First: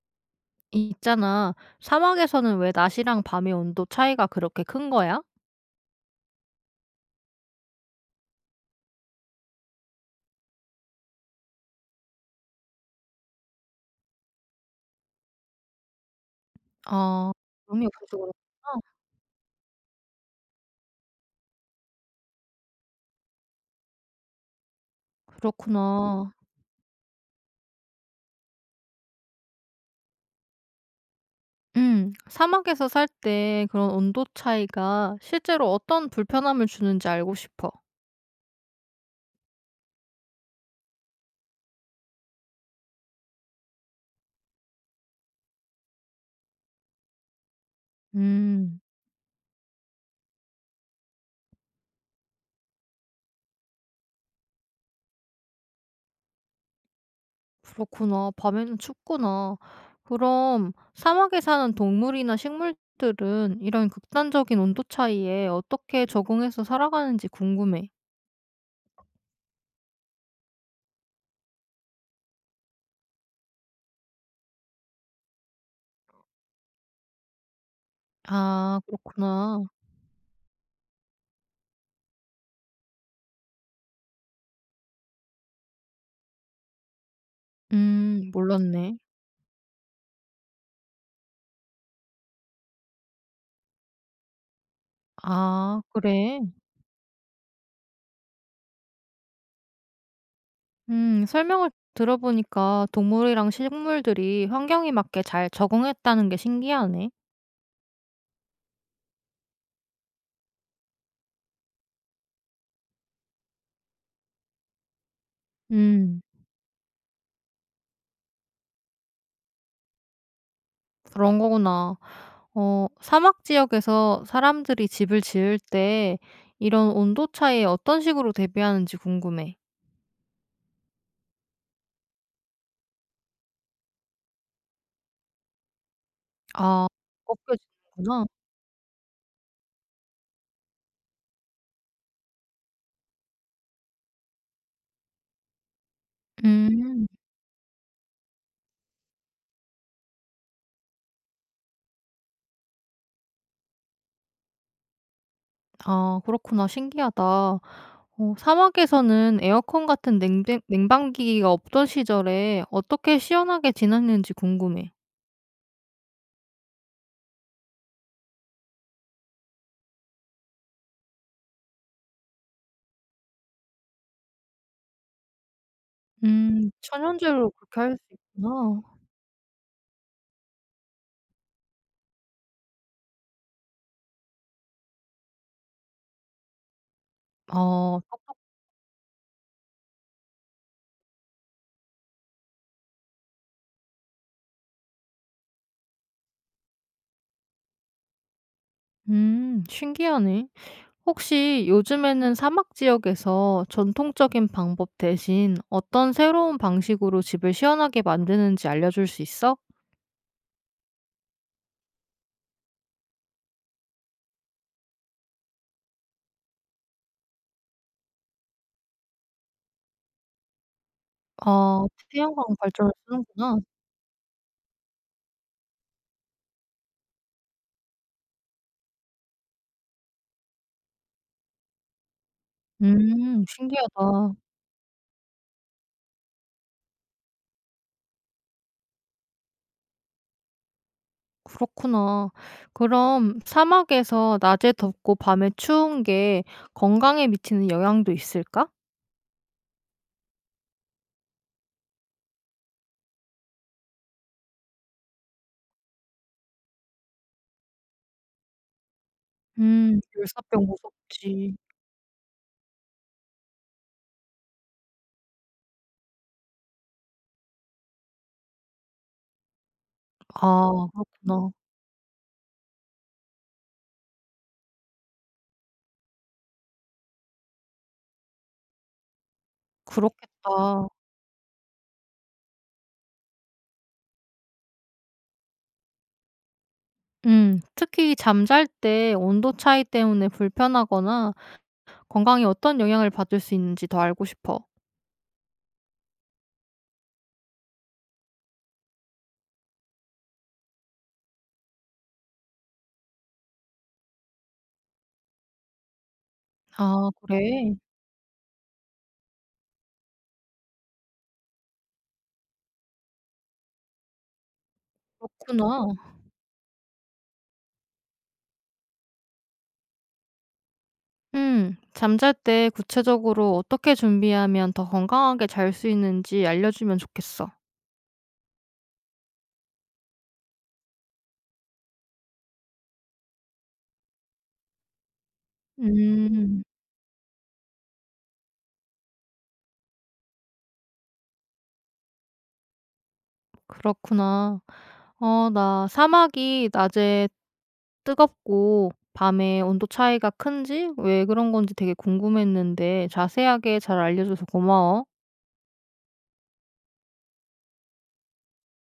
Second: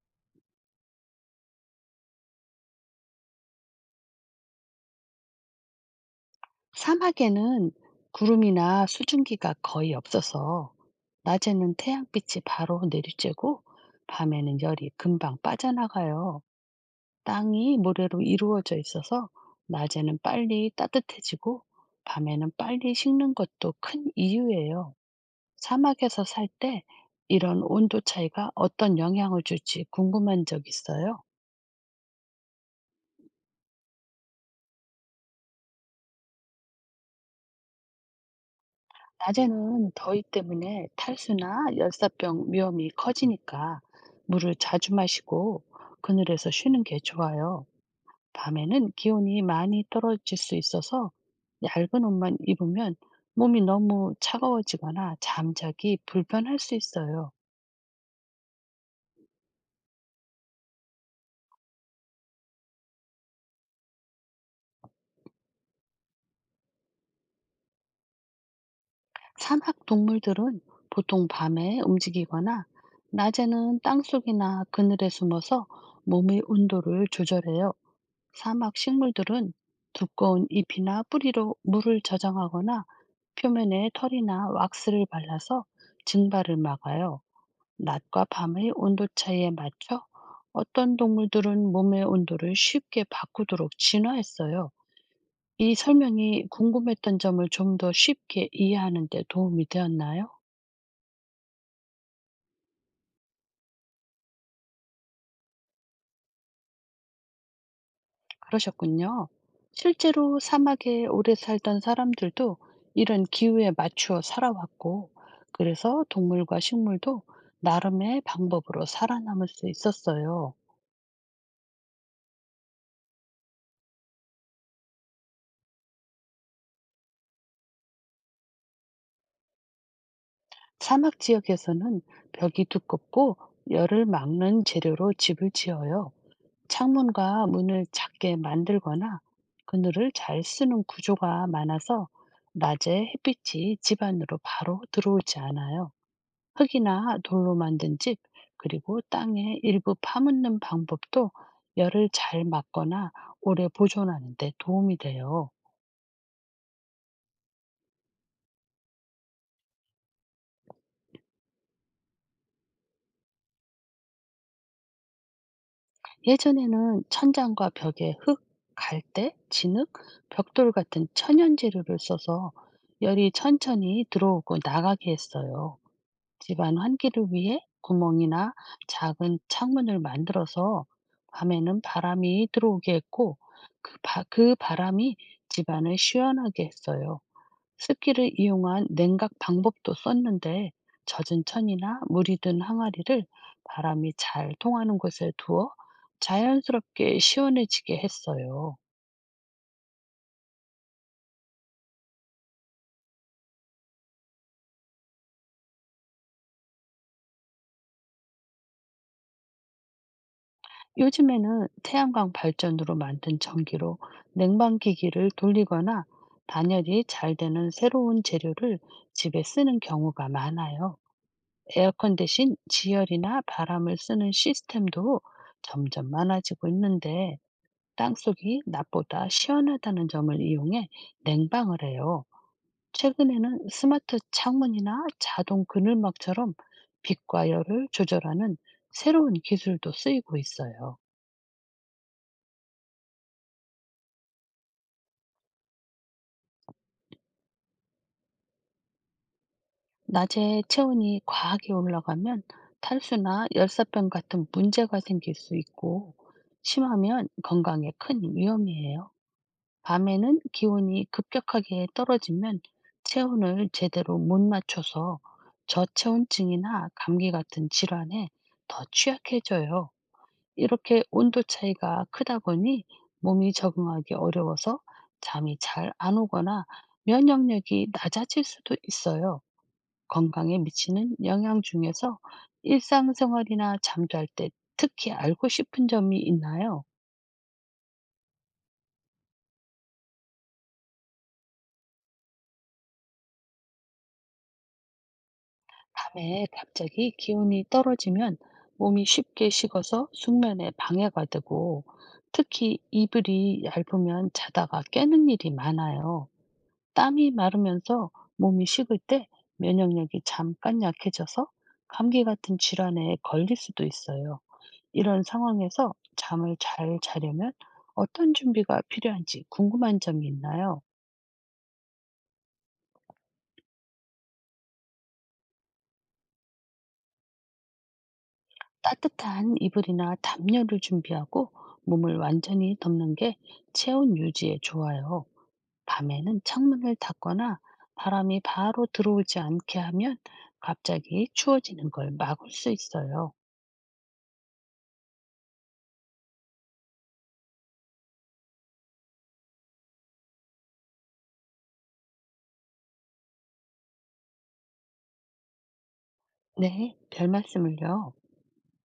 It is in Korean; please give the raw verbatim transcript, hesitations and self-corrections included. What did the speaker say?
있잖아. 사막에서는 왜 낮이랑 밤의 온도 차이가 그렇게 큰 거야? 사막에는 구름이나 수증기가 거의 없어서 낮에는 태양빛이 바로 내리쬐고 밤에는 열이 금방 빠져나가요. 아, 땅이 구름이 없어서 모래로 이루어져 그렇구나. 있어서 낮에는 빨리 따뜻해지고 밤에는 빨리 식는 것도 큰 이유예요. 사막에서 그렇구나. 살 때 이런 온도 차이가 어떤 영향을 줄지 궁금한 적 있어요? 음, 사막에서 살 때 그런 온도 차이가 실제로 어떤 불편함을 주는지 알고 싶어. 낮에는 더위 때문에 탈수나 열사병 위험이 커지니까 물을 자주 마시고 그늘에서 쉬는 게 좋아요. 음, 밤에는 기온이 많이 떨어질 수 있어서 얇은 옷만 입으면 몸이 너무 차가워지거나 잠자기 불편할 수 있어요. 그렇구나. 밤에는 춥구나. 그럼 사막에 사는 동물이나 식물들은 이런 극단적인 온도 차이에 어떻게 적응해서 살아가는지 궁금해. 사막 동물들은 보통 밤에 움직이거나 낮에는 땅속이나 그늘에 숨어서 몸의 온도를 조절해요. 사막 아, 식물들은 그렇구나. 두꺼운 잎이나 뿌리로 물을 저장하거나 표면에 털이나 왁스를 발라서 증발을 막아요. 낮과 음, 밤의 몰랐네. 온도 차이에 맞춰 어떤 동물들은 몸의 온도를 쉽게 바꾸도록 진화했어요. 이 아 그래? 설명이 궁금했던 점을 좀 더 쉽게 이해하는 데 도움이 되었나요? 음 설명을 들어보니까 동물이랑 식물들이 환경에 맞게 잘 적응했다는 게 신기하네. 그러셨군요. 실제로 사막에 오래 살던 사람들도 이런 기후에 맞추어 살아왔고, 그래서 음 동물과 식물도 나름의 방법으로 살아남을 수 있었어요. 그런 거구나. 어 사막 지역에서 사람들이 집을 지을 때 이런 온도 차이에 어떤 식으로 대비하는지 궁금해. 사막 지역에서는 벽이 두껍고 열을 막는 재료로 집을 지어요. 아 창문과 문을 꺾여지는구나. 작게 만들거나 그늘을 잘 쓰는 구조가 많아서 낮에 햇빛이 집 안으로 바로 들어오지 않아요. 음. 흙이나 돌로 만든 집, 그리고 땅에 일부 파묻는 방법도 열을 잘 막거나 오래 보존하는 데 도움이 돼요. 아 그렇구나. 신기하다. 어 사막에서는 에어컨 같은 냉뱅 냉방기기가 없던 시절에 어떻게 시원하게 지냈는지 궁금해. 예전에는 천장과 벽에 흙, 갈대, 진흙, 벽돌 같은 천연 재료를 써서 열이 천천히 들어오고 나가게 했어요. 음. 집안 환기를 천연재료로 위해 그렇게 할 수 구멍이나 있구나. 작은 창문을 만들어서 밤에는 바람이 들어오게 했고 그, 바, 그 바람이 집안을 시원하게 했어요. 아 스키를 똑똑 이용한 냉각 방법도 썼는데 젖은 천이나 물이 든 항아리를 바람이 잘 통하는 곳에 두어 자연스럽게 시원해지게 했어요. 음 신기하네. 혹시 요즘에는 사막 지역에서 전통적인 방법 대신 어떤 새로운 방식으로 집을 시원하게 만드는지 알려줄 수 있어? 요즘에는 태양광 발전으로 만든 전기로 냉방기기를 돌리거나 단열이 잘 되는 새로운 재료를 집에 쓰는 경우가 많아요. 아 에어컨 태양광 대신 발전을 지열이나 쓰는구나. 바람을 쓰는 시스템도 점점 많아지고 있는데 땅속이 낮보다 시원하다는 점을 이용해 냉방을 해요. 음 최근에는 스마트 신기하다. 창문이나 자동 그늘막처럼 빛과 열을 조절하는 새로운 기술도 쓰이고 있어요. 그렇구나. 그럼 사막에서 낮에 덥고 밤에 추운 게 건강에 미치는 영향도 있을까? 낮에 체온이 과하게 올라가면 탈수나 열사병 같은 문제가 생길 수 있고, 심하면 건강에 큰 위험이에요. 음. 밤에는 열사병 기온이 무섭지. 급격하게 떨어지면 체온을 제대로 못 맞춰서 저체온증이나 감기 같은 질환에 더 취약해져요. 아 이렇게 온도 그렇구나. 차이가 크다 보니 몸이 적응하기 어려워서 잠이 잘 안 오거나 면역력이 낮아질 수도 있어요. 건강에 그렇겠다. 미치는 영향 중에서 일상생활이나 잠잘 때 특히 알고 싶은 점이 있나요? 음. 특히 잠잘 때 온도 차이 때문에 불편하거나 건강에 어떤 영향을 받을 수 있는지 더 알고 싶어. 밤에 갑자기 기온이 떨어지면 몸이 쉽게 식어서 숙면에 방해가 되고 특히 이불이 얇으면 자다가 깨는 일이 많아요. 아 땀이 그래? 마르면서 몸이 식을 때 면역력이 잠깐 약해져서 감기 같은 질환에 걸릴 수도 있어요. 이런 그렇구나. 상황에서 잠을 잘 자려면 어떤 준비가 필요한지 궁금한 점이 있나요? 음. 잠잘 때 구체적으로 어떻게 준비하면 더 건강하게 잘 수 있는지 알려주면 좋겠어. 따뜻한 이불이나 담요를 준비하고 몸을 완전히 덮는 게 체온 유지에 좋아요. 밤에는 음. 창문을 닫거나 바람이 바로 들어오지 않게 하면 갑자기 추워지는 걸 막을 수 있어요. 그렇구나. 어 나 사막이 낮에 뜨겁고 밤에 온도 차이가 큰지 왜 그런 건지 되게 궁금했는데 자세하게 잘 알려줘서 고마워. 네, 별 말씀을요.